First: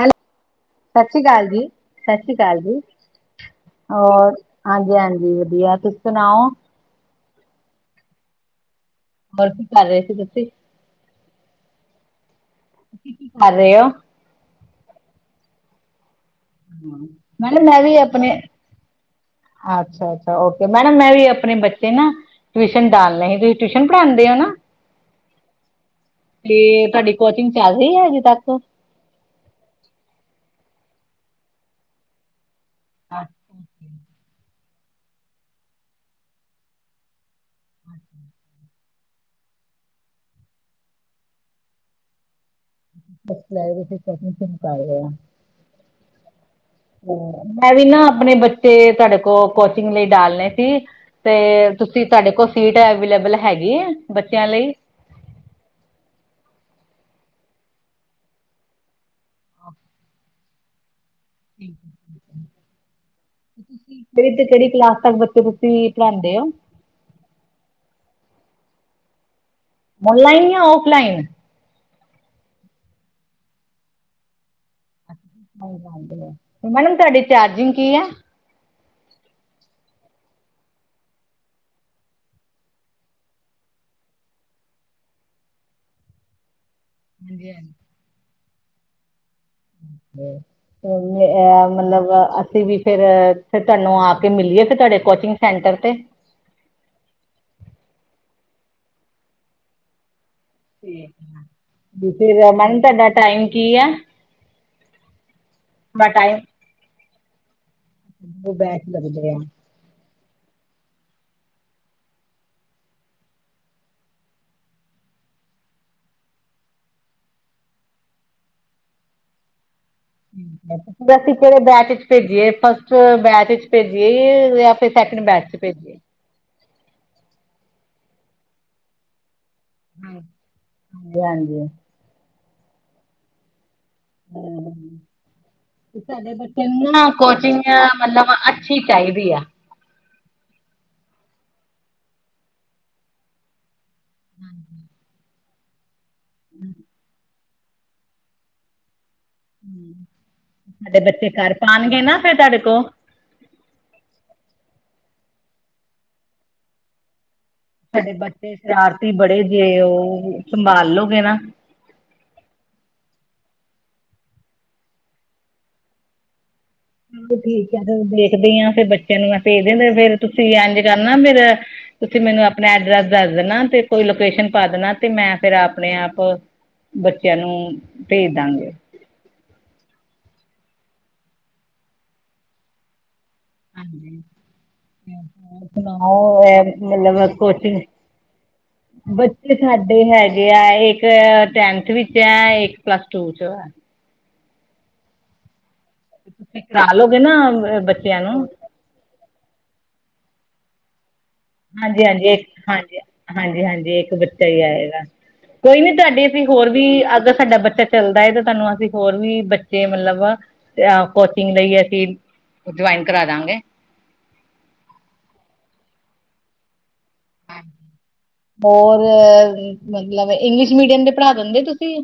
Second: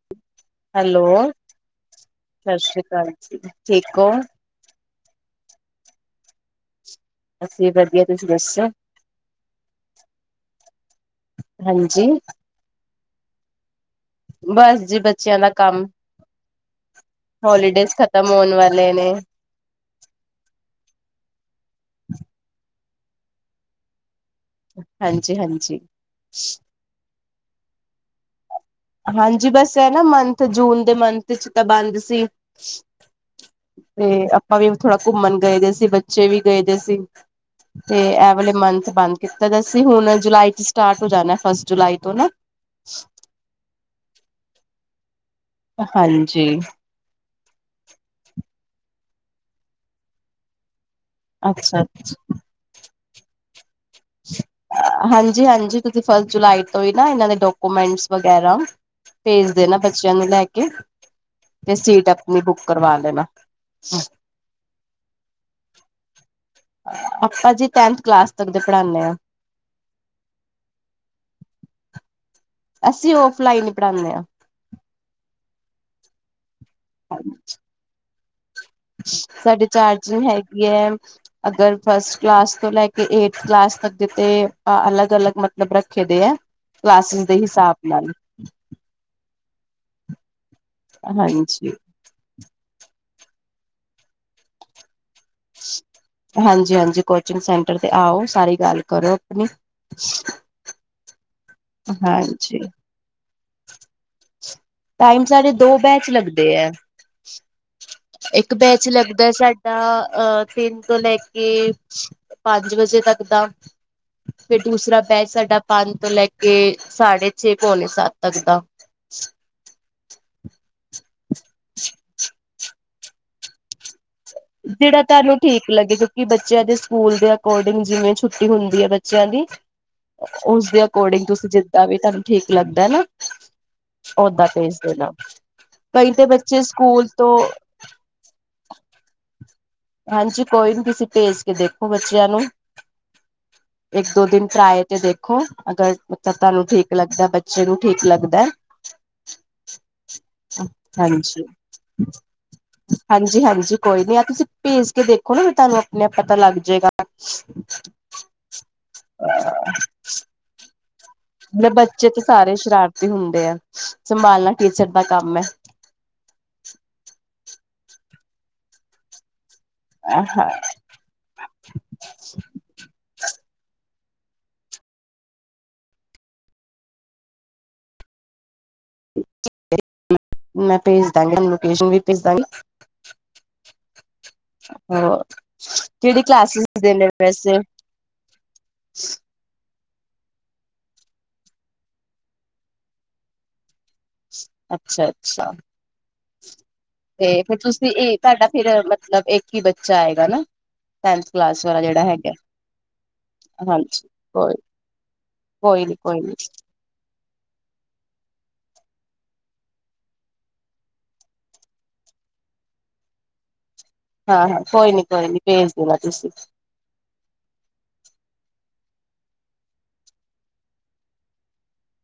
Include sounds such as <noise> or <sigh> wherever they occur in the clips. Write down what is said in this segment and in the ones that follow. Hello hello ਸਤਿ ਸ਼੍ਰੀ ਅਕਾਲ ਜੀ -ਸਤਿ ਸ਼੍ਰੀ ਸਤਿ ਅਕਾਲ ਜੀ ਸ੍ਰੀ ਅਕਾਲ ਜੀ ਠੀਕ ਹੋ ਔਰ ਹਾਂਜੀ- ਹਾਂਜੀ ਵਧੀਆ ਤੁਸੀ ਸੁਣਾਓ। ਬਸ ਵੀ ਵਧੀਆ ਤੁਸੀ ਦਸੋ। ਹੋਰ ਕੀ ਕਰ ਰਹੇ ਸੀ ਤੁਸੀ ਹਾਂਜੀ ਕਰ ਰਹੇ ਹੋ। ਬਸ ਜੀ ਬੱਚਿਆਂ ਦਾ ਕੰਮ ਮੈਡਮ ਮੈਂ ਹੋਲੀਡੇਜ਼ਸ ਵੀ ਖਤਮ ਆਪਣੇ ਹੋਣ ਵਾਲੇ ਨੇ ਅੱਛਾ- ਅੱਛਾ ਓਕੇ ਮੈਡਮ ਮੈ ਵੀ ਆਪਣੇ ਬੱਚੇ ਨਾ ਟਿਊਸ਼ਨ ਡਾਲ ਨੇ ਸੀ ਤੁਸੀ ਟਿਊਸ਼ਨ ਪੜਾਉਦੇ ਹੋ ਨਾ। ਹਾਂਜੀ ਹਾਂਜੀ ਤੇ ਤੁਹਾਡੀ ਕੋਚਿੰਗ ਚਲ ਰਹੀ ਹੈ ਅਜੇ ਤਕ ਹਾਂਜੀ ਬਸ ਇਹ ਨਾ ਮੰਥ ਜੂਨ ਦੇ ਮੰਥ 'ਚ ਤਾਂ ਬੰਦ ਸੀ। <inaudible> ਤੇ ਆਪਾਂ ਵੀ ਥੋੜਾ ਘੁੰਮਣ ਗਏ ਦੇ ਸੀ ਬੱਚੇ ਵੀ ਗਏ ਦੇ ਸੀ। ਤੇ ਐ ਵਲੇ ਮੰਥ ਬੰਦ ਕੀਤਾ ਦਾ ਸੀ ਹੁਣ ਜੁਲਾਈ 'ਚ ਸਟਾਰਟ ਹੋ ਜਾਣਾ ਫਸਟ ਜੁਲਾਈ ਤੋ ਨਾ ਲੈਕ ਆ <unintelligible> ਹਾਂਜੀ ਮੈਂ ਵੀ ਨਾ ਆਪਣੇ ਬੱਚੇ ਤੁਹਾਡੇ ਕੋਲ ਕੋਚਿਗ ਲਈ ਡਾਲਣੇ ਸੀ। ਤੇ ਅੱਛਾ ਤੁਸੀ ਤੁਹਾਡੇ ਕੋਲ ਸੀਟ ਅਵੇਲੇਬਲ ਹੈਗੀ ਆ ਬੱਚਿਆਂ ਲਈ ਹਾਂਜੀ- ਹਾਂਜੀ ਤੁਸੀ ਫਸਟ ਜੁਲਾਈ ਤੋ ਹੀ ਨਾ ਇਹਨਾਂ ਦੇ ਡਾਕੂਮੈਂਟਸ ਵਗੈਰਾ ਭੇਜ ਦੇਣਾ ਬੱਚਿਆਂ ਨੂੰ ਲੈ ਕੇ ਤੇ ਸੀਟ ਆਪਣੀ ਬੁਕ ਕਰਵਾ ਲੈਣਾ ਤੁਸੀ ਕਿਹੜੀ ਤੇ ਕਿਹੜੀ ਕਲਾਸ ਤਕ ਬੱਚੇ ਤੁਸੀ ਪੜ੍ਹਾਉਦੇ ਹੋ। ਆਪਾ ਜੀ ਟੈਂਨਥ ਕਲਾਸ ਤਕ ਦੇ ਪੜ੍ਹਾਣੇ ਹਾਂ। ਔਨਲਾਈਨ ਜਾਂ ਔਫਲਾਈਨ ਅਸੀ ਔਫਲਾਈਨ ਹੀ ਪੜ੍ਹਾਉਣੇ ਆਂ। ਤੇ ਮੈਡਮ ਤੁਹਾਡੀ ਚਾਰਜਿੰਗ ਕੀ ਆ ਸਾਡੇ ਚਾਰਜਿੰਗ ਹੈਗੀ ਹੈ। ਅਗਰ ਫਸਟ ਕਲਾਸ ਤੋਂ ਲੈ ਕੇ ਏਟਥ ਕਲਾਸ ਤੱਕ ਜਤੇ ਅਲੱਗ -ਅਲੱਗ ਮਤਲਬ ਮਤਲਬ ਰੱਖੇ ਦੇ ਹੈ ਕਲਾਸਿਸ ਦੇ ਹਾਂਜੀ ਹਾਂਜੀ। ਹਿਸਾਬ ਨਾਲ ਤੇ ਇਹ ਹਾਂਜੀ ਮ ਮਲਬ ਅਸੀਂ ਵੀ ਫੇਰ ਤੁਹਾਨੂੰ ਆ ਕੇ ਮਿਲੀਏ ਫਿਰ ਤੁਹਾਡੇ ਕੋਚਿੰਗ ਸੈਂਟਰ ਤੇ ਹਾਂਜੀ- ਹਾਂਜੀ ਕੋਚਿੰਗ ਸੈਂਟਰ ਤੇ ਆਓ ਸਾਰੀ ਗੱਲ ਕਰੋ ਆਪਣੀ ਫਿਰ ਹਾਂਜੀ ਮਨ ਤੁਡਾ ਟਾਈਮ ਕੀ ਆ? ਟਾਈਮ ਸਾਡੇ ਦੋ ਬੈਚ ਟਾਈਮ ਲੱਗਦੇ ਹੈ ਦੋ ਇੱਕ ਬੈਚ ਲੱਗਦੇ ਲੱਗਦਾ ਆ। ਸਾ ਤਾਂ ਅਹ ਤਿੰਨ ਤੋਂ ਲੈ ਕੇ ਪੰਜ ਵਜੇ ਤੱਕ ਦਾ। ਫਿਰ ਦੂਸਰਾ ਬੈਚ ਸਾਡਾ ਪੰਜ ਤੋਂ ਲੈ ਕੇ ਸਾਢੇ ਛੇ ਪੌਣੇ ਸੱਤ ਤੱਕ ਦਾ। ਅਸੀਂ ਕਿਹੜੇ ਬੈਚ 'ਚ ਭੇਜੀਏ ਫਸਟ ਬੈਚ'ਚ ਭੇਜੀਏ। ਆਪ ਸੈਕਡ ਬੈਚ 'ਚ ਭੇਜਏ। ਕਿ ਬੱਚਿਆਂ ਦੇ ਸਕੂਲ ਦੇ ਅਕੋਰਡਿੰਗ ਜਿਵੇ ਛੁੱਟੀ ਹੁੰਦੀ ਹੈ ਬੱਚਿਆਂ ਦੀ ਹਾਂ। ਉਸਦੇ ਹਾਂਜੀ ਅਕੋਰਡਿੰਗ ਤੁਸੀ ਹਾਂਜੀ। ਜਿਦਾਂ ਵੀ ਤੁਹਾਨੂੰ ਠੀਕ ਲਗਦਾ ਨਾ। ਉਦਾ ਭੇਜ ਹਮ। ਦੇਣਾ ਕਈ ਤਾਂ ਸਾਡੇ ਬੱਚੇ ਨੂੰ ਸਕੂਲ ਨਾ ਤੋਂ ਕੋਚਿੰਗ ਮਤਲਬ ਅੱਛੀ ਚਾਹੀਦੀ ਆ। ਹਾਂਜੀ ਕੋਈ ਨੀ ਤੁਸੀ ਭੇਜ ਕੇ ਦੇਖੋ ਬੱਚਿਆਂ ਨੂੰ ਇੱਕ ਦੋ ਦਿਨ ਟਰਾਇ ਤੇ ਦੇਖੋ ਅਗਰ ਤਾ ਨੂੰ ਠੀਕ ਲੱਗਦਾ ਬੱਚੇ ਨੂੰ ਠੀਕ ਲੱਗਦਾ। ਸਾਡੇ ਬੱਚੇ ਹਾਂਜੀ, ਘਰ ਪਾਂਣਗੇ ਨਾ ਫੇਰ ਤੁਹਾਡੇ ਕੋਲ ਹਾਂਜੀ ਹਾਂਜੀ ਕੋਈ ਨੀ ਆ ਤੁਸੀਂ ਭੇਜ ਕੇ ਦੇਖੋ ਨਾ ਵੀ ਤੁਹਾਨੂੰ ਆਪਣੇ ਆਪ ਪਤਾ ਲੱਗ ਜਾਏਗਾ। ਸਾਡੇ ਬੱਚੇ ਸ਼ਰਾਰਤੀ ਬੜੇ ਜੇ ਉਹ ਸੰਭਾਲੋਗੇ ਨਾ। ਜ ਬੱਚੇ ਤੇ ਸਾਰੇ ਸ਼ਰਾਰਤੀ ਹੁੰਦੇ ਆ ਸੰਭਾਲਣਾ ਟੀਚਰ ਦਾ ਕੰਮ ਹੈ। ਚ ਠੀਕ ਆ ਫ ਦੇਖਦੀ ਆ ਫਿਰ ਬੱਚੇ ਨੂੰ ਮੈਂ ਭੇਜ ਦ ਫਰ ਤੁਸੀਂ ਇੰਜ ਕਰਨਾ ਫੇਰ ਤੁਸੀਂ ਮੈਨੂੰ ਆਪਣਾ ਐਡਰੈਸ ਦੱਸ ਦੇਣਾ ਤੇ ਕੋਈ ਲੋਕੇਸ਼ਨ ਪਾ ਦੇਣਾ ਤੇ ਮੈਂ ਫੇਰ ਆਪਣੇ ਆਪ ਬੱਚਿਆਂ ਨੂੰ ਭੇਜ ਦਾਂਗੇ। ਮੈਂ ਭੇਜ ਦਾਂਗੀ ਮੈਂ ਲੋਕੇਸ਼ਨ ਵੀ ਭੇਜ ਦਾਂਗੀ। ਹ ਸੁਣਾਓ ਕਿਹੜੀ ਕਲਾਸਿਸ ਦੇ ਨੇ ਮਤਲਬ ਵੈਸੇ ਕੋਚਿੰਗ <inaudible> ਬ ਸਾਡੇ ਹੈਗੇ ਆ ਇੱਕ ਟੇਂਥ ਵਿੱਚ ਹੈ ਇੱਕ ਪਲੱਸ ਟੂ ਚ ਆ। ਅੱਛਾ ਅੱਛਾ। ਤੁਸੀਂ ਕਰਾ ਲਓਗੇ ਤੇ ਨਾ ਫਿਰ ਤੁਸੀਂ ਇਹ ਬੱਚਿਆਂ ਨੂੰ ਤੁਹਾਡਾ ਫਿਰ ਮਤਲਬ ਇੱਕ ਹੀ ਬੱਚਾ ਆਏਗਾ ਨਾ। ਟੈਨਥ ਕਲਾਸ ਵਾਲਾ ਜਿਹੜਾ ਹਾਂਜੀ ਹਾਂਜੀ ਹੈਗਾ ਇੱਕ ਹਾਂਜੀ ਹਾਂਜੀ ਹਾਂਜੀ ਇੱਕ ਬੱਚਾ ਹੀ ਆਏਗਾ। ਕੋਈ ਨੀ ਤੁਹਾਡੇ ਅਸੀਂ ਹੋਰ ਵੀ ਅਗਰ ਸਾਡਾ ਬੱਚਾ ਚੱਲਦਾ ਹੈ ਤਾਂ ਤੁਹਾਨੂੰ ਅਸੀਂ ਹੋਰ ਵੀ ਬੱਚੇ ਮਤਲਬ ਕੋਚਿੰਗ ਲਈ ਅਸੀਂ ਜੁਆਇਨ ਕਰਾ ਦਾਂਗੇ। ਹਾਂ ਹਾਂ ਕੋਈ ਨੀ ਕੋਈ ਨੀ ਭੇਜ ਦੇਣਾ ਤੁਸੀਂ। ਹੋਰ ਮਤਲਬ ਇੰਗਲਿਸ਼ ਮੀਡੀਅਮ ਤੇ ਪੜ੍ਹਾ ਦਿੰਦੇ ਤੁਸੀਂ?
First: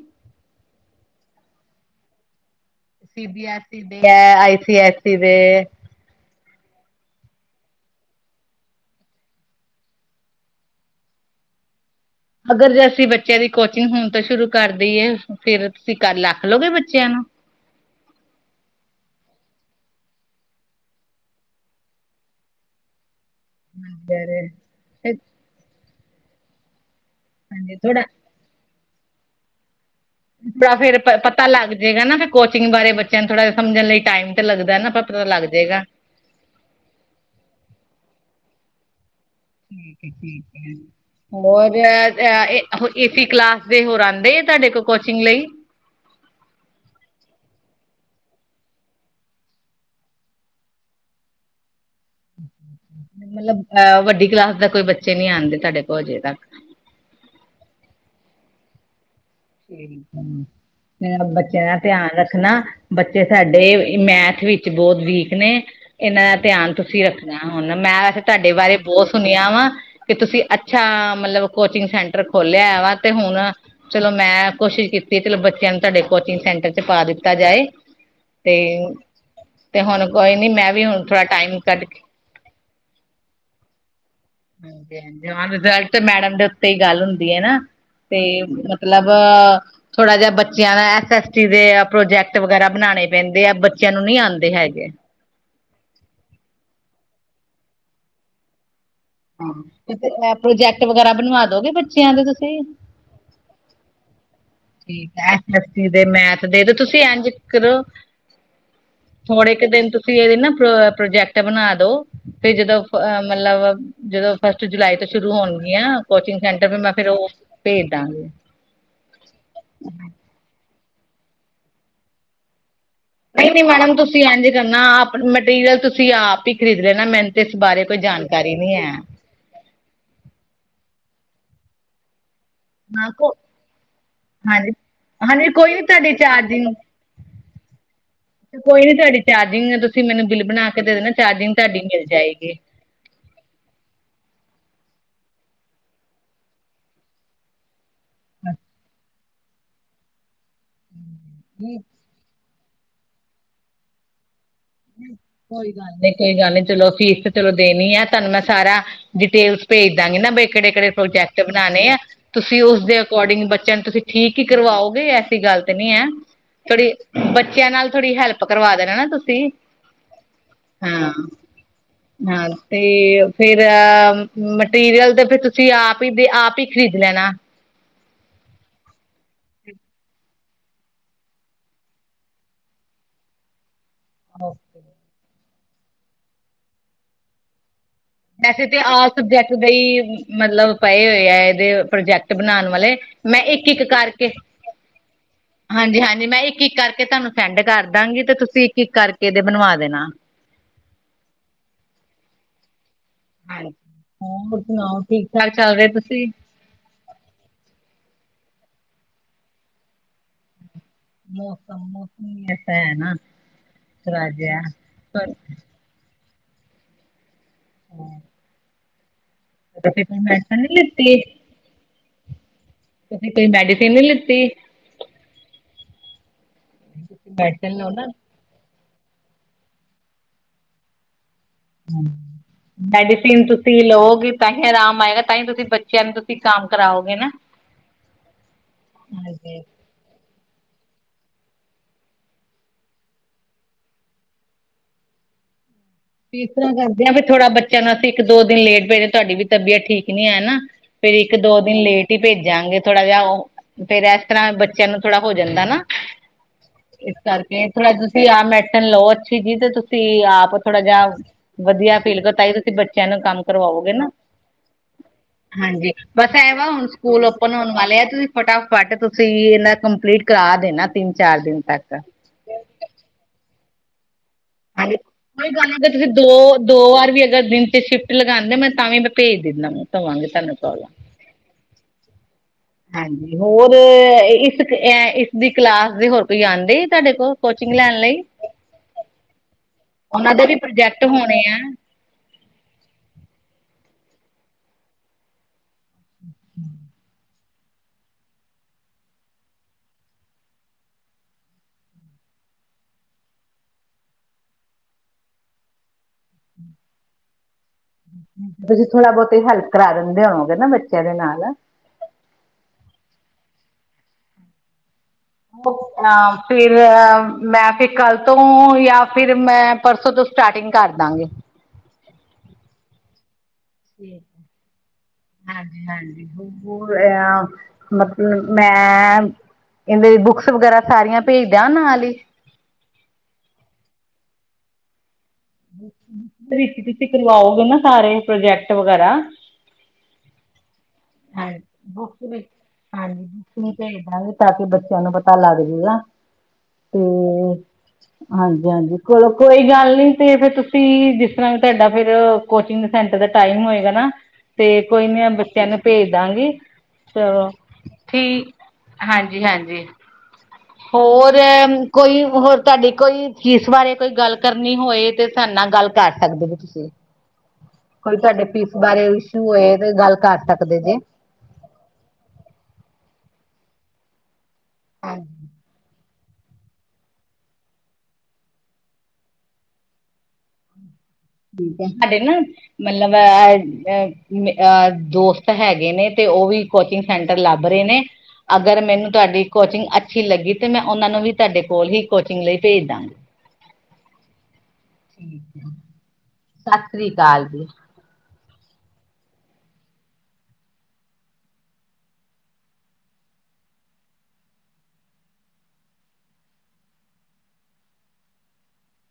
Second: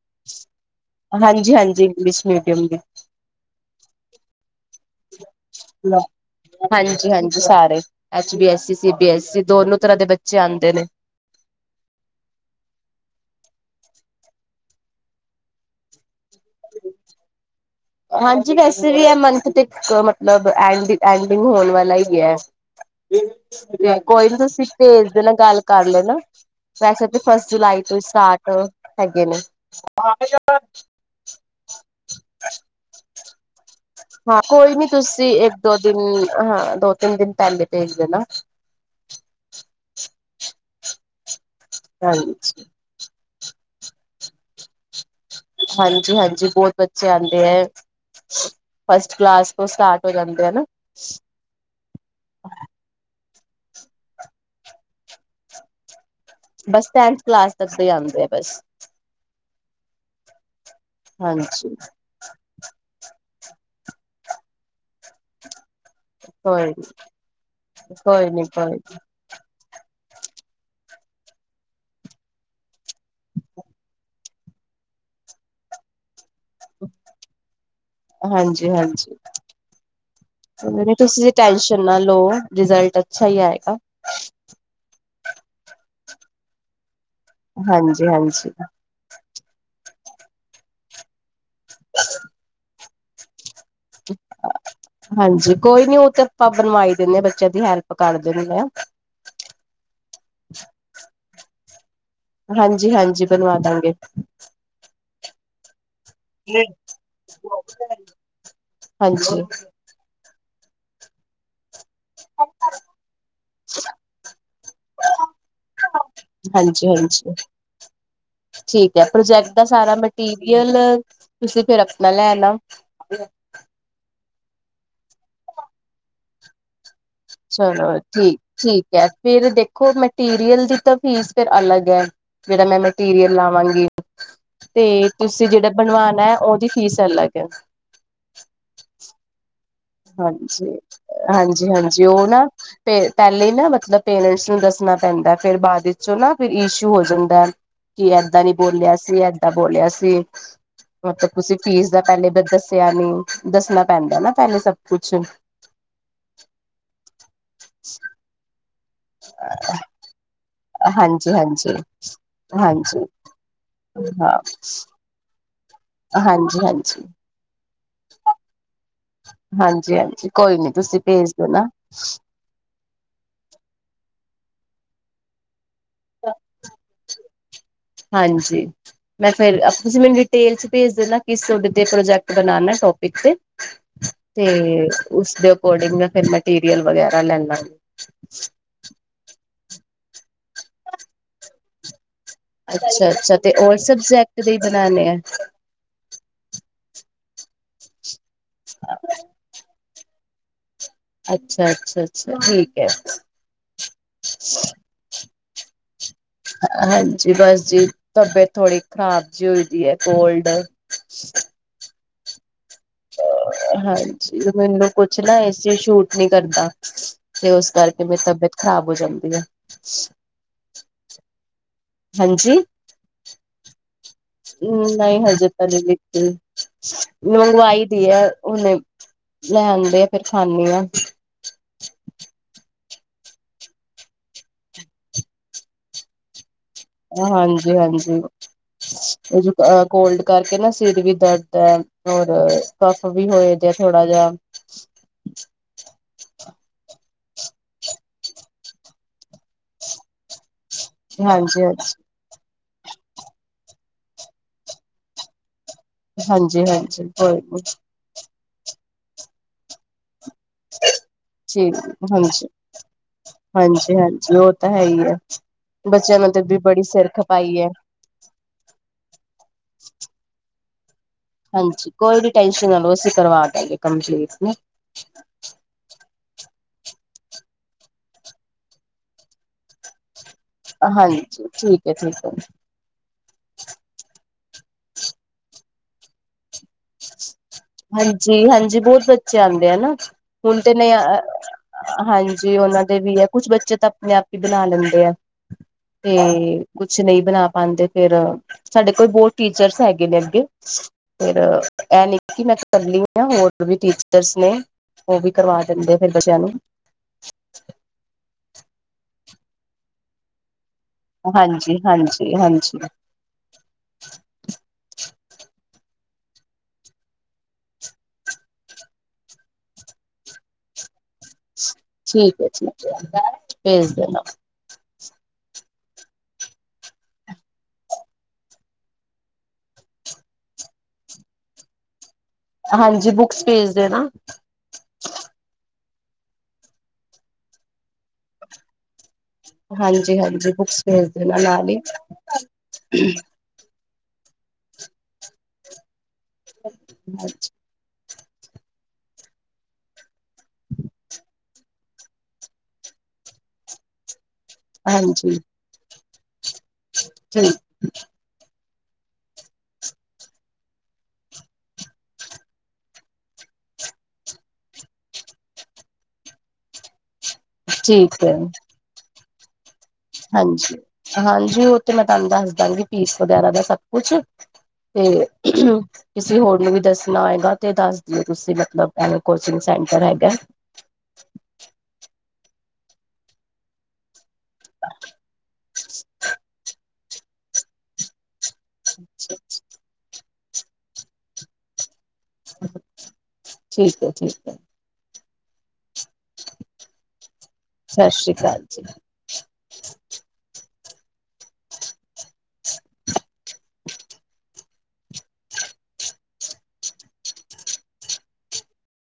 ਹਾਂਜੀ ਹਾਂਜੀ ਇੰਗਲਿਸ਼ ਮੀਡੀਅਮ ਦੀ। ਸੀ ਬੀ ਐਸ ਈ ਦੇ ਆਈ ਸੀ ਐਸ ਈ ਦੇ। ਹਲੋ। ਹਾਂਜੀ ਹਾਂਜੀ ਸਾਰੇ H B SC C B SC ਦੋਨੋ ਤਰ੍ਹਾਂ ਦੇ ਬੱਚੇ ਆਉਂਦੇ ਨੇ। ਅਗਰ ਜੇ ਅਸੀਂ ਬੱਚਿਆਂ ਦੀ ਕੋਚਿੰਗ ਹੋੁਣ ਤਾਂ ਸ਼ੁਰੂ ਕਰਦੀਏ ਫੇਰ ਤੁਸੀਂ ਕੱਲ ਆ ਖਲੋਗੇ ਬੱਚਿਆਂ ਨੂੰ। ਹਾਂਜੀ ਵੈਸੇ ਵੀ ਹੈ ਮੰਥ ਤੇ ਮਤਲਬ ਐਂਡਿੰਗ ਹੋਣ ਵਾਲਾ ਹੀ ਹੈ। ਕੋਈ ਨੀ ਤੁਸੀਂ ਭੇਜ ਦੇ ਨਾ ਗੱਲ ਕਰ ਲੈਣਾ। ਵੈਸੇ ਤੇ ਫਸਟ ਹਾਂਜੀ ਜੁਲਾਈ ਤੋਂ ਥੋੜਾ ਸਟਾਰਟ ਹੈਗੇ ਨੇ। ਥੋੜਾ ਫੇਰ ਪਤਾ ਲੱਗ ਜਾਏਗਾ ਨਾ ਫਿਰ ਕੋਚਿੰਗ ਬਾਰੇ ਬੱਚਿਆਂ ਨੂੰ ਥੋੜ੍ਹਾ ਜਿਹਾ ਸਮਝਣ ਟਾਈਮ ਹਾਂ ਤੇ ਕੋਈ ਲੱਗਦਾ ਨੀ ਨਾ ਪਰ ਪਤਾ ਤੁਸੀਂ ਲੱਗ ਇੱਕ ਦੋ ਜਾਏਗਾ ਦਿਨ ਹਾਂ ਦੋ ਤਿੰਨ ਦਿਨ ਪਹਿਲੇ ਭੇਜ ਦੇਣਾ। ਠੀਕ ਹੈ ਠੀਕ ਹੋਰ ਹਾਂਜੀ ਇਹ ਏ ਕਲਾਸ ਦੇ ਹੋਰ ਆਉਂਦੇ ਤੁਹਾਡੇ ਕੋਲ ਕੋਚਿੰਗ ਲਈ ਹਾਂਜੀ ਹਾਂਜੀ ਬਹੁਤ ਬੱਚੇ ਆਉਂਦੇ ਹੈ ਫਸਟ ਕਲਾਸ ਤੋਂ ਸਟਾਰਟ ਹੋ ਜਾਂਦੇ ਹਨਾ ਮਤਲਬ ਅਹ ਵੱਡੀ ਕਲਾਸ ਦਾ ਕੋਈ ਬੱਚੇ ਨੀ ਆਂਦੇ ਤੁਹਾਡੇ ਕੋਲ ਹਜੇ ਤੱਕ ਬਸ ਸੈਂਥ ਕਲਾਸ ਤੱਕ ਹੀ ਆਉਂਦੇ ਆ ਬਸ <unintelligible> ਬੱਚਿਆ ਹਾਂਜੀ ਦਾ ਧਿਆਨ ਰੱਖਣਾ। ਬੱਚੇ ਸਾਡੇ ਮੈਥ ਵਿੱਚ ਬਹੁਤ ਵੀਕ ਨੇ ਇਹਨਾਂ ਦਾ ਕੋਈ ਧਿਆਨ ਨੀ ਤੁਸੀਂ ਰੱਖਣਾ ਹੁਣ ਮੈਂ ਵੈਸੇ ਕੋਈ ਨੀ ਤੁਹਾਡੇ ਕੋਈ ਨੀ ਬਾਰੇ ਬਹੁਤ ਸੁਣਿਆ ਵਾ ਕਿ ਤੁਸੀਂ ਅੱਛਾ ਮਤਲਬ ਕੋਚਿੰਗ ਸੈਂਟਰ ਖੋਲਿਆ ਵਾ ਤੇ ਹੁਣ ਚਲੋ ਮੈਂ ਕੋਸ਼ਿਸ਼ ਕੀਤੀ ਚਲੋ ਬੱਚਿਆਂ ਨੂੰ ਤੁਹਾਡੇ ਕੋਚਿੰਗ ਸੈਂਟਰ ਚ ਪਾ ਦਿੱਤਾ ਜਾਏ ਤੇ ਹਾਂਜੀ ਹਾਂਜੀ ਤੇ ਹੁਣ ਕੋਈ ਨੀ ਮੈਂ ਵੀ ਹੁਣ ਥੋੜਾ ਤੁਸੀਂ ਦੀ ਟਾਈਮ ਟੈਸ਼ਨ ਕੱਢ ਨਾਲ ਲਓ ਰਿਜ਼ਲਟ ਅੱਛਾ ਹੀ ਆਏਗਾ ਹਾਂਜੀ ਹਾਂਜੀ ਹਾਂ ਰਿਜ਼ਲਟ ਮੈਡਮ ਦੇ ਉੱਤੇ ਹੀ ਗੱਲ ਹੁੰਦੀ ਹੈ ਨਾ ਹਾਂਜੀ ਤੇ ਹਾਂਜੀ। ਮਤਲਬ ਥੋੜਾ ਜਿਹਾ ਬੱਚਿਆਂ ਨੂੰ ਐਸ ਐਸ ਟੀ ਦੇ ਪ੍ਰੋਜੈਕਟ ਵਗੈਰਾ ਬਣਾਣੇ ਪੈਂਦੇ ਆ। ਬੱਚਿਆਂ ਨੂੰ ਨੀ ਆਉਂਦੇ ਹੈਗੇ। ਹਾਂਜੀ ਕੋਈ ਨੀ ਉਹ ਤੇ ਆਪਾਂ ਬਣਵਾਈ ਦਿੰਦੇ ਹਾਂ ਬੱਚਿਆਂ ਦੀ ਹੈਲਪ ਕਰ ਦਿੰਦੇ ਹ। ਹਾਂ ਤੇ ਪ੍ਰੋਜੈਕਟ ਵਗੈਰਾ ਬਣਵਾ ਦੋਗੇ ਬੱਚਿਆਂ ਦੇ ਤੁਸੀ? ਹਾਂਜੀ ਹਾਂਜੀ ਬਣਵਾ ਦਾਂਗੇ। ਠੀਕ ਹੈ ਐਸ ਐਸ ਦੇ ਮੈਥ ਦੇ ਤੇ ਤੁਸੀਂ ਇੰਝ ਕਰੋ ਹਾਂਜੀ ਥੋੜੇ ਕੁ ਦਿਨ ਤੁਂ ਫ ਇਹਦੇ ਨਾ ਪ੍ਰ ਪ੍ਰੋਜੈਕਟ ਬਣਾ ਦੋ ਫਰ ਜਦੋਂ ਮਤਲਬ ਜਦੋਂ ਫਸਟ ਜੁਲਾਈ ਤੋਂ ਸ਼ੁਰੂ ਹੋਣਗ ਆ ਕੋਚਿੰਗ ਸੈਂਟਰ ਹਾਂਜੀ ਮੈਂ ਫਿਰ ਉਹ ਹਾਂਜੀ ਭੇਜ ਦਾਂਗੇ ਠੀਕ ਹੈ ਪ੍ਰੋਜੈਕਟ ਦਾ ਸਾਰਾ ਮਟੀਰੀਅਲ ਤੁਸੀਂ ਫਿਰ ਆਪਣਾ ਲੈਣਾ ਨਹੀਂ ਨਹੀਂ ਮੈਡਮ ਤੁਸੀਂ ਇੰਝ ਕਰਨਾ ਆਪ ਮਟੀਰੀਅਲ ਤੁਸੀਂ ਆਪ ਹੀ ਖ਼ਰੀਦ ਲੈਣਾ ਮੈਨੂੰ ਤੇ ਇਸ ਬਾਰੇ ਕੋਈ ਚਲੋ ਠੀਕ ਜਾਣਕਾਰੀ ਨੀ ਠੀਕ ਹੈ ਫਿਰ ਦੇਖੋ ਮਟੀਰੀਅਲ ਦੀ ਤਾਂ ਫੀਸ ਫਿਰ ਅਲੱਗ ਹੈ ਜਿੜਾ ਮੈਂ ਹਾਂ ਕੋ ਮਟੀਰੀਅਲ ਲਾਵਾਂਗੀ ਹਾਂਜੀ ਤੇ ਤੁਸੀਂ ਹਾਂਜੀ ਜਿਹੜਾ ਕੋਈ ਨਹੀਂ ਤੁਹਾਡੀ ਬਣਵਾਣਾ ਹੈ ਉਹਦੀ ਚਾਰਜਿੰਗ ਫੀਸ ਅਲੱਗ ਹੈ ਤੇ ਕੋਈ ਨੀ ਤੁਹਾਡੀ ਚਾਰਜਿੰਗ ਦਸੋ ਹਾਂਜੀ ਹਾਂਜੀ ਹਾਂਜੀ ਮਿਲ ਉਹ ਨਾ ਜਾਏਗੀ ਪਹਿਲੇ ਨਾ ਮਤਲਬ ਪੇਰੈਂਟਸ ਨੂੰ ਦੱਸਣਾ ਪੈਂਦਾ ਫੇਿਰ ਬਾਅਦ ਵਿੱਚੋਂ ਨਾ ਫਿਰ ਇਸ਼ੂ ਹੋ ਜਾਂਦਾ ਕਿ ਏਦਾਂ ਨੀ ਬੋਲਿਆ ਸੀ ਏਦਾਂ ਬੋਲਿਆ ਸੀ ਮਤਲਬ ਤੁਸੀਂ ਫੀਸ ਦਾ ਪਹਿਲੇ ਦੱਸਿਆ ਨਿ ਦੱਸਣਾ ਪੈਂਦਾ ਨਾ ਪਹਿਲੇ ਸਭ ਕੁਛ ਕੋਈ ਗੱਲ ਨੀ ਕੋਈ ਗੱਲ ਨੀ ਚਲੋ ਫੀਸ ਤੇ ਚਲੋ ਦੇਣੀ ਹੈ ਤੁਹਾਨੂੰ ਮੈਂ ਸਾਰਾ ਡਿਟੇਲਸ ਭੇਜ ਾਂਗੇ ਨਾ ਬ ਕਿਹੜੇ ਕਿਹੜੇ ਹਾਂਜੀ, ਪ੍ਰੋਜੈਕਟ ਹਾਂਜੀ, ਬਣਾਉਣੇ ਆ ਤੁਸੀਂ ਉਸਦੇ ਹਾਂਜੀ, ਅਕੋਰਡਿੰਗ ਬੱਚਿਆਂ ਨੂੰ ਤੁਸੀਂ ਠੀਕ ਹਾਂ ਹੀ ਕਰਵਾਓਗੇ ਐਸੀ ਗੱਲ ਤਾਂ ਨਹੀਂੀ ਹੈ ਹਾਂਜੀ, ਥੋੜ੍ਹੀ ਹਾਂਜੀ, ਬੱਚਿਆਂ ਨਾਲ ਥੋੜ੍ਹੀ ਹੈਲਪ ਕਰਵਾ ਦੇਣਾ ਹਨਾ ਹਾਂਜੀ ਹਾਂਜੀ ਕੋਈ ਨੀ ਤੁਸੀਂ ਭੇਜ ਦਿੋ ਨਾ ਹਾਂ ਤੇ ਫੇਿਰ ਮਟੀਰੀਅਲ ਤੇ ਫਿਰ ਤੁਸੀਂ ਆਪ ਹੀ ਦੇ ਆਪ ਹੀ ਖਰੀਦ ਲੈਣਾ ਹਾਂਜੀ ਮੈਂ ਫਿਰ ਤੁਸੀਂ ਮੈਨੂੰ ਡਿਟੇਲ ਚ ਭੇਜ ਦੇਦਾ ਕਿਸ ਤੁਹਾਡੇ ਤੇ ਪ੍ਰੋਜੈਕਟ ਬਣਾ ਟੋਪਿਕ ਤੇ ਤੇ ਉਸਦੇ ਅਕੋਰਡਿੰਗ ਮੈਂ ਫੇਿਰ ਮਟੀਰੀਅਲ ਵਗੈਰਾ ਲੈ ਲਾਗੀ ਵੈਸੇ ਤਾਂ ਆ ਸਬਜੈਕਟ ਦੇ ਹੀ ਮਤਲਬ ਪਏ ਹੋਏ ਆ ਇਹਦੇ ਪ੍ਰੋਜੈਕਟ ਬਣਾਉਣ ਵਾਲੇ ਅੱਛਾ-ਅੱਛਾ ਮੈਂ ਤੇ ਇੱਕ ਔਲ ਇੱਕ ਕਰਕੇ ਸਬਜੈਕਟ ਦੇ ਹੀ ਬਣਾਣੇ ਆ ਹਾਂਜੀ ਹਾਂਜੀ ਮੈਂ ਇੱਕ ਇੱਕ ਕਰਕੇ ਤੁਹਾਨੂੰ ਸੈਂਡ ਕਰ ਦਾਂਗੀ ਤੇ ਤੁਸੀਂ ਇੱਕ ਇੱਕ ਕਰਕੇ ਇਹਦੇ ਬਣਵਾ ਦੇਣਾ ਅੱਛਾ ਅੱਛਾ ਅੱਛਾ ਠੀਕ ਹੈ ਹਾਂਜੀ ਹੋ ਹੋਰ ਸੁਣਾਓ ਠੀਕ ਠਾਕ ਚੱਲ ਰਹੇ ਤੁਸੀਂ ਹਾਂਜੀ ਬਸ ਜੀ ਤਬੀਅਤ ਥੋੜੀ ਖਰਾਬ ਜਿ ਹੋਈ ਦੀ ਹੈ ਕੋਲਡ <inaudible> ਨਹੀਂ ਭੈਣਾ ਹਾਂਜੀ ਮੈਨੂੰ ਕੁਛ ਨਾ ਏ ਸੀ ਸੂਟ ਨਹੀਂੀ ਕਰਦਾ ਤੇ ਉਸ ਕਰਕੇ ਮੇਰੀ ਤਬੀਅਤ ਖ਼ਰਾਬ ਹੋ ਜਾਂਦੀ ਆ ਤੁਸੀ ਫਿਰ ਮੈਡੀਸਿਨ ਨਹੀਂ ਲਿਤੀ ਹਾਂਜੀ ਤੁਸੀੇ ਕੋਈ ਮੈਡੀਸੀਨ ਨੀ ਲੀਤੀ ਨਹੀਂ ਹਜੇ ਤਾਂ ਨਹੀਂ ਦਿੱਤੀ ਮੈਡੀਸਨ ਮੰਗਵਾਈ ਲਓ ਨਾ ਦੀ ਹੈ ਉਹਨੇ ਲੈ ਆਉਂਦੇ ਆ, ਫਿਰ ਖਾਂਦੀ ਹਾਂ। ਮੈਡੀਸਿਨ ਤੁਸੀਂ ਲਓਗੇ ਤਾਂ ਹੀ ਆਰਾਮ ਆਏਗਾ, ਤਾਂ ਹੀ ਤੁਸੀਂ ਬੱਚਿਆਂ ਨੂੰ ਕੰਮ ਕਰਾ ਹਾਂਜੀ ਹਾਂਜੀ ਓਹ ਜੁਕਾਮ ਕੋਲਡ ਕਰਕੇ ਨਾ ਸਿਰ ਵੀ ਦਰਦ ਹੈ ਔਰ ਕਫ ਵੀ ਹੋਏ ਜ ਆ ਥੋੜਾ ਜਾਹਾ ਇਸ ਤਰ੍ਹਾਂ ਕਰਦੇ ਹਾਂ ਵੀ ਥੋੜਾ ਬੱਚਿਆਂ ਨੂੰ ਅਸੀਂ ਇੱਕ ਦੋ ਦਿਨ ਲੇਟ ਪਏ ਰ ਤੁਹਾਡੀ ਵੀ ਤਬੀਅਤ ਠੀਕ ਨੀ ਹੈ ਨਾ ਫੇਿਰ ਇੱਕ ਦੋ ਹਾਂਜੀ ਦਿਨ ਹਾਂਜੀ ਲੇਟ ਭੇਜਾਂਗੇ ਥੋੜਾ ਜਾਿਹਾ ਉਹ ਫੇਿਰ ਇਸ ਤਰ੍ਹਾਂ ਬੱਚਿਆਂ ਨੂੰ ਥੋੜਾ ਹੋ ਜਾਂਦਾ ਨਾ ਹਾਂਜੀ ਹਾਂਜੀ ਇਸ ਕੋਈ ਨੀ ਕਰਕੇ ਥੋੜਾ ਤੁਸੀਂ ਆਹ ਮੈਡੀਸਨ ਲਓ ਅੱਛੀ ਜੀ ਤੇ ਤੁਸੀਂ ਆਪ ਥੋੜ੍ਹਾ ਜਾਿਹਾ ਠੀਕ ਵਧੀਆ ਫੀਲ ਕਰੋ ਤ ਹਾਂਜੀ ਹੀ ਤੁਸੀਂ ਬੱਚਿਆਂ ਨੂੰ ਕੰਮ ਕਰਵਾਓਗੇ ਹਾਂਜੀ ਨਾ ਹਾਂਜੀ ਉਹ ਤਾਂ ਹੈ ਹੀ ਹੈ ਹਾਂਜੀ ਬੱਚਿਆਂ ਨੂੰ ਬਸ ਤੇ ਐ ਵੀ ਵ ਬੜੀ ਹੁਣ ਸਿਰ ਸਕੂਲ ਓਪਨ ਖਪਾਈ ਹੈ ਹੋਣ ਵਾਲੇ ਆ ਤੁਸੀਂ ਫਟਾਫਟ ਤੁਸੀਂ, ਇਹਨਾ ਕੰਪਲੀਟ ਕਰਾ ਦੇਣਾ। ਤਿੰਨ-ਚਾਰ ਹਾਂਜੀ, ਕੋਈ ਵੀ ਟੈਨਸ਼ਨ ਨਾ ਲੋ, ਅਸੀਂ ਕਰਵਾ ਦਾਂਗੇ ਕੰਪਲੀਟ। ਹਾਂਜੀ <unintelligible> ਕੋਈ ਗੱਲ ਨੀ, ਤੁਸੀਂ ਦੋ-ਦੋ ਵਾਰ ਵੀ ਅਗਰ ਦਿਨ'ਚ ਸ਼ਿਫਟ ਲਗਾਂਦੇ ਹੋ, ਮੈਂ, ਤਾਂ ਵੀ ਮੈਂ ਭੇਜ ਦੇਣਾ ਵੇ। ਹੋਵਾਂਗੇ ਸਾੰਨੂ ਹਾਂਜੀ, ਠੀਕ ਹੈ, ਠੀਕ ਹੇ। ਹਾਂਜੀ, ਹੋਰ ਇਸ, ਇਸਦੀ ਕਲਾਸ ਦੇ ਹੋਰ ਕੋਈ ਆਂਦੇ ਤੁਹਾਡੇ ਕੋਲ? ਕੋਚਿੰਗ ਲੈਣ ਲਈ ਹਾਂਜੀ-ਹਾਂਜੀ, ਬਹੁਤ ਬੱਚੇ ਆਂਦੇ ਆ ਨਾ, ਉਹਨਾਂ ਦੇ ਵੀ ਹੁਣ ਤੇ ਨਹੀਂ ਪ੍ਰੋਜੈਕਟ ਹੋਣੇ ਆ। ਹਾਂਜੀ ਉਹਨਾਂ ਦੇ ਵੀ ਹੈ, ਕੁਛ ਬੱਚੇ ਤਾ ਆਪਣੇ-ਆਪ ਹੀ ਬਣਾ ਲੈਂਦੇ ਆ। ਤੇ, ਕੁਛ ਨਹੀਂ ਬਣਾ ਪਾਂਦੇ ਫਿਰ ਸਾਡੇ ਕੋਲ ਬਹੁਤ ਟੀਚਰਸ ਹੈਗੇ ਨੇ ਅੱਗੇ, ਫਿਰ ਇਹਨੀ ਮੈਂ ਕਰ ਰਹੀ ਹਾਂ, ਹੋਰ ਵੀ ਟੀਚਰਸ ਨੇ, ਉਹ ਵੀ ਕਰਵਾ ਦਿੰਦੇ ਫਿਰ ਬੱਚਿਆਂ ਨੂੰ। ਤੁਸੀਂ ਥੋੜਾ-ਬਹੁਤ ਤੇ ਹੈਲਪ ਕਰਾ ਦਿੰਦੇ ਹੋਂਵੋਗੇ ਨਾ ਬੱਚ ਹਾਂਜੀ-ਹਾਂਜੀ- ਹਾਂਜੀ। ਓਫ ਹਾਂ, ਫਿਰ ਮੈਂ ਫਿਰ ਕੱਲ ਤੋਂ, ਯਾ ਫਿਰ ਮੈਂ, ਪਰਸੋਂ ਤੋਂ ਸਟਾਰਟਿੰਗ ਕਰਦਾਂਗੀ। ਠੀਕ ਹੈ, ਠੀਕ ਏ। ਠੀਕ ਹੈ, ਹਾਂਜੀ-ਹਾਂਜੀ। <unintelligible> ਮਤਲਬ ਮੈਮ ਇਹਦੇ ਦੀ ਬੁੱਕਸ ਵਗੈਰਾ ਸਾਰੀਆਂ ਭੇਜ ਦਿਆਂ, ਨਾਲ ਹੀ। ਹਾਂਜੀ। ਬੁੱਕਸ ਭੇਜਦੇ ਨਾ। ਵਿੱਚ ਤੁਸੀਂ ਕਰਵਾਓਗੇ ਨਾ, ਸਾਰੇ ਪ੍ਰੋਜੈਕਟ ਵਗੈਰਾ ਹਾਂਜੀ-ਹਾਂਜੀ ਬੁੱਕਸ ਭੇਜਦੇਣਾ ਹਾਂਜੀ ਨਾਲ ਹੀ। ਬੁੱਕ ਵਿੱਚ ਹਾਂਜੀ ਬੁੱਕ ਭੇਜ ਦਾਂਗੇ ਤਾਂ ਕਿ, ਬੱਚਿਆਂ ਨੂੰ ਪਤਾ ਲੱਗ ਜਾਏਗਾ, ਤੇ ਹਾਂਜੀ-ਹਾਂਜੀ, ਚਲੋ ਕੋਈ ਗੱਲ ਨੀ, ਤੇ ਫੇਰ ਤੁਸੀਂ ਜਿਸ ਤਰ੍ਹਾਂ ਤੁਹਾਡਾ ਫਿਰ ਕੋਚਿੰਗ ਸੈਂਟਰ ਦਾ ਟਾਈਮ ਹੋਏਗਾ ਨਾ, ਤੇ ਕੋਈ ਨੀ ਹਾਂਜੀ ਬੱਚਿਆਂ ਨੂੰ ਭੇਜਦਾਂਗੀ ਚਲੋ, ਠੀਕ ਠੀਕ, ਹਾਂਜੀ-ਹਾਂਜੀ। ਹੋਰ, ਕੋਈ ਹੋਰ ਤੁਹਾਡੀ ਕੋਈ ਚੀਜ਼ ਬਾਰੇ ਕੋਈ ਗੱਲ ਕਰਨੀ ਹੋਏ, ਤੇ ਸਾਡ ਨਾਲ ਗੱਲ ਕਰ ਸਕਦੇ ਹੋ ਤੁਸੀਂ। ਕੋਈ ਠੀਕ ਹੈ ਤੁਹਾਡੇ ਫੀਸ ਬਾਰੇ ਇਸ਼ੂ ਹੋਏ, ਤੇ ਗੱਲ ਕਰ ਹਾਂਜੀ, ਸਕਦੇ ਜੇ। ਹਾਂਜੀ ਉਹ ਤੇ ਮੈਂ ਤੁਹਾਨੂੰ ਦੱਸ ਦਾਂਗੀ, ਫੀਸ ਵਗੈਰਾ ਦਾ ਸਭ ਪੁਛੋ, ਤੇ ਕਿਸੇ ਹੋਰ ਨੂੰ ਵੀ ਦਸਣਾ ਹੋਏਗਾ, ਤੇ ਦਸ ਦਿਓ ਤੁਸੀਂ, ਮਤਲਬ ਕੋਚਿੰਗ ਸੈਂਟਰ ਹੈਗਾ। ਠੀਕ ਹੈ, ਸਾਡੇ ਨਾ ਮਤਲਬ ਅ ਅ ਦੋਸਤ ਹੈਗੇ ਨੇ, ਤੇ ਉਹ ਵੀ ਕੋਚਿੰਗ ਸੈਂਟਰ ਲੱਭ ਰਹੇ ਨੇ। ਅਗਰ ਮੈਨੂੰ ਤੁਹਾਡੀ ਕੋਚਿੰਗ ਅੱਛੀ ਲੱਗੀ ਤੇ, ਮੈਂ ਉਹਨਾਂ ਨੂੰ ਵੀ ਤੁਹਾਡੇ ਕੋਲ ਹੀ ਕੋਚਿੰਗ ਲਈ ਭੇਜ ਦਾਂ। ਠੀਕ ਹੈ, ਠੀਕ ਹੈ। <inaudible> ਸਤਿ ਸ਼੍ਰੀ ਅਕਾਲ ਜੀ, ਸਤਿ ਸ੍ਰੀ ਅਕਾਲ ਜੀ,